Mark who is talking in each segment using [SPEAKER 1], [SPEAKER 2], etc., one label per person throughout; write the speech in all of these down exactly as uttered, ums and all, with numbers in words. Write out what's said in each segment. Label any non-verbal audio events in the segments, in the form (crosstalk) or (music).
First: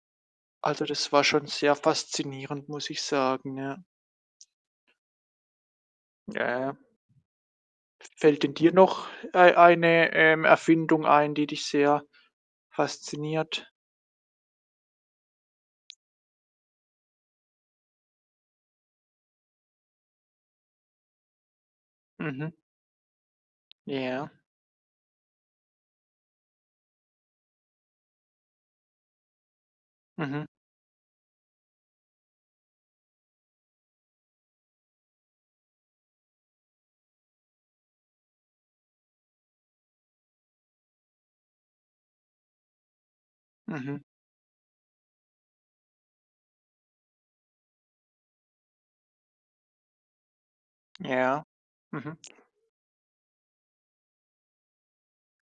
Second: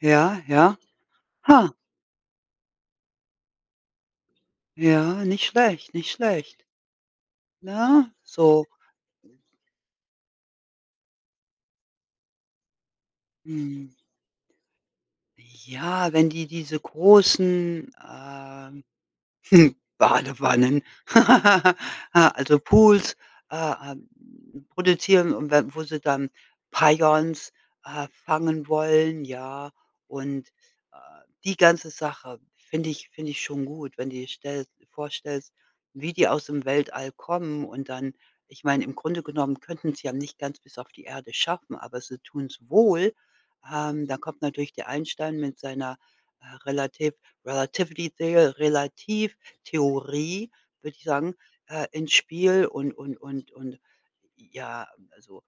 [SPEAKER 1] Ja, ja.
[SPEAKER 2] Also, das war schon
[SPEAKER 1] Ha.
[SPEAKER 2] sehr faszinierend, muss ich sagen, ja.
[SPEAKER 1] Ja, nicht schlecht, nicht
[SPEAKER 2] Ja,
[SPEAKER 1] schlecht.
[SPEAKER 2] ja, ja.
[SPEAKER 1] Na,
[SPEAKER 2] Fällt denn
[SPEAKER 1] so.
[SPEAKER 2] dir noch ei eine, ähm, Erfindung ein, die dich sehr fasziniert?
[SPEAKER 1] Mhm. Ja, wenn die diese großen, ähm, (chuckles) Badewannen, (laughs)
[SPEAKER 2] Mhm.
[SPEAKER 1] also, Pools, äh, ähm,
[SPEAKER 2] Ja.
[SPEAKER 1] produzieren und wenn wo sie dann (unintelligible) äh, fangen wollen, ja.
[SPEAKER 2] Mhm.
[SPEAKER 1] Und, äh, die ganze Sache finde ich finde ich schon gut, wenn die stell du vorstellst, wie die aus dem Weltall kommen und dann ich meine, im Grunde genommen könnten sie ja nicht ganz bis auf die Erde schaffen, aber sie tun's wohl,
[SPEAKER 2] Mhm.
[SPEAKER 1] ähm, da kommt natürlich der Einstein mit seiner, äh, relativ relativity theo Retativtheorie würde ich sagen,
[SPEAKER 2] Ja.
[SPEAKER 1] äh, ins
[SPEAKER 2] Mhm.
[SPEAKER 1] Spiel und und und und ja, also,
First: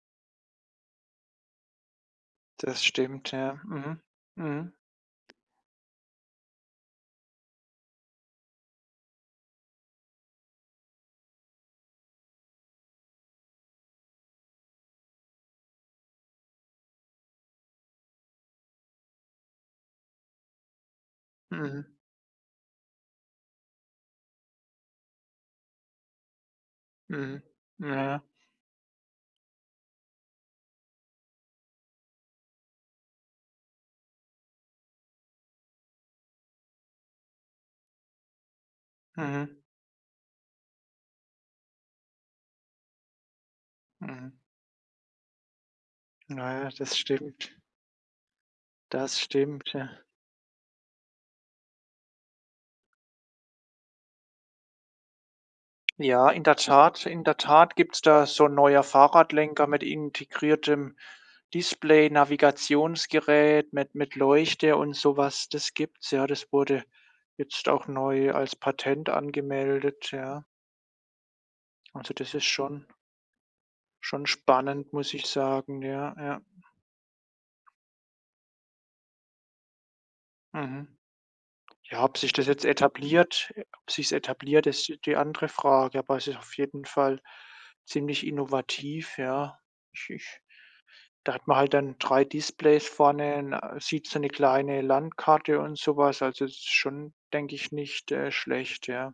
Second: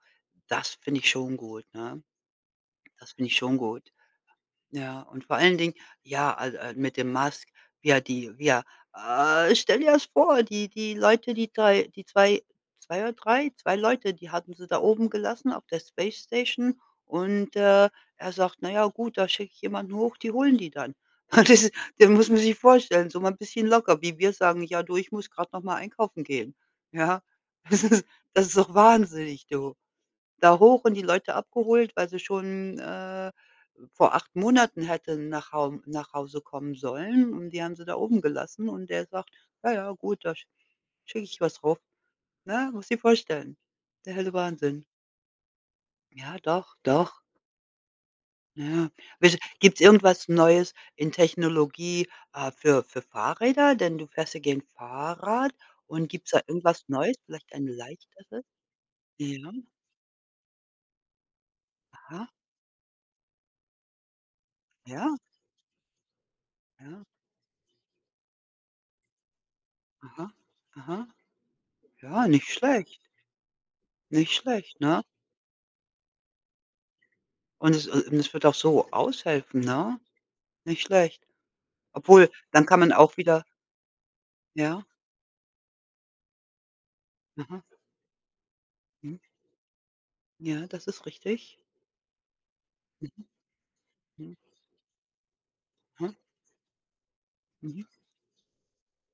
[SPEAKER 1] das finde ich schon gut, ne?
[SPEAKER 2] Das
[SPEAKER 1] Das finde
[SPEAKER 2] stimmt,
[SPEAKER 1] ich
[SPEAKER 2] ja.
[SPEAKER 1] schon gut,
[SPEAKER 2] Mhm, mhm.
[SPEAKER 1] ja. Und vor allen Dingen, ja, al al mit dem Musk, ja, die ja, äh, stell dir das vor, die die Leute, die zwei, die zwei, zwei oder drei, zwei Leute, die hatten sie da oben gelassen auf der Space Station und, äh, er sagt: „Na ja, gut, da schicke ich jemanden hoch, die holen die dann.“ (chuckles) Das
[SPEAKER 2] Mhm.
[SPEAKER 1] das muss man sich vorstellen, so mal 'n bisschen locker, wie wir sagen: „Ja du, ich muss grad noch mal einkaufen gehen.“ ja?
[SPEAKER 2] Mhm,
[SPEAKER 1] Das
[SPEAKER 2] ja,
[SPEAKER 1] ist
[SPEAKER 2] ja.
[SPEAKER 1] das ist doch wahnsinnig, du. Da hoch und die Leute abgeholt, weil sie schon, äh, vor acht Monaten hätten nach Haum nach Hause kommen sollen und die haben sie da oben gelassen und der sagt:
[SPEAKER 2] Mhm.
[SPEAKER 1] „Ja, ja, gut, da sch schicke ich was rauf.“ ne? Musst du dir vorstellen. Der helle
[SPEAKER 2] Mhm.
[SPEAKER 1] Wahnsinn. Ja,
[SPEAKER 2] Ja, ja,
[SPEAKER 1] doch,
[SPEAKER 2] das
[SPEAKER 1] doch.
[SPEAKER 2] stimmt.
[SPEAKER 1] Ja.
[SPEAKER 2] Das
[SPEAKER 1] Wisse
[SPEAKER 2] stimmt,
[SPEAKER 1] gibt's
[SPEAKER 2] ja.
[SPEAKER 1] irgendwas Neues in Technologie, äh, für für Fahrräder, denn du fährst ja gerne Fahrrad und gibt's
[SPEAKER 2] Ja,
[SPEAKER 1] da
[SPEAKER 2] in der
[SPEAKER 1] irgendwas
[SPEAKER 2] Tat
[SPEAKER 1] Neues,
[SPEAKER 2] in der
[SPEAKER 1] vielleicht ein
[SPEAKER 2] Tat gibt's da
[SPEAKER 1] leichteres?
[SPEAKER 2] so 'n neuer
[SPEAKER 1] Ja.
[SPEAKER 2] Fahrradlenker mit integriertem
[SPEAKER 1] Aha.
[SPEAKER 2] Display-Navigationsgerät, mit mit Leuchte und so
[SPEAKER 1] Ja.
[SPEAKER 2] was. Das gibt's, ja, das wurde
[SPEAKER 1] Ja.
[SPEAKER 2] jetzt auch neu als Patent angemeldet,
[SPEAKER 1] Aha,
[SPEAKER 2] ja.
[SPEAKER 1] aha.
[SPEAKER 2] Also,
[SPEAKER 1] Ja.
[SPEAKER 2] das ist
[SPEAKER 1] Nicht
[SPEAKER 2] schon
[SPEAKER 1] schlecht.
[SPEAKER 2] schon
[SPEAKER 1] Nicht schlecht,
[SPEAKER 2] spannend,
[SPEAKER 1] ne?
[SPEAKER 2] muss ich sagen. Ja, ja.
[SPEAKER 1] Und es und es würde auch so aushelfen, ne, nicht
[SPEAKER 2] Mhm.
[SPEAKER 1] schlecht.
[SPEAKER 2] Ja, ob
[SPEAKER 1] Obwohl,
[SPEAKER 2] sich das jetzt
[SPEAKER 1] dann kann man auch wieder
[SPEAKER 2] etabliert äh, ob sich's etabliert,
[SPEAKER 1] Ja.
[SPEAKER 2] ist die andere Frage. Aber es ist auf jeden Fall
[SPEAKER 1] Aha.
[SPEAKER 2] ziemlich
[SPEAKER 1] Mhm.
[SPEAKER 2] innovativ, ja. Ich ich
[SPEAKER 1] Ja, das ist
[SPEAKER 2] da hat
[SPEAKER 1] richtig.
[SPEAKER 2] man halt dann drei Displays
[SPEAKER 1] Mhm.
[SPEAKER 2] vorne, ne, sieht so 'ne
[SPEAKER 1] Hm.
[SPEAKER 2] kleine Landkarte und so
[SPEAKER 1] Ha.
[SPEAKER 2] was. Also, es ist schon, denke ich,
[SPEAKER 1] Mhm.
[SPEAKER 2] nicht, äh, schlecht, ja.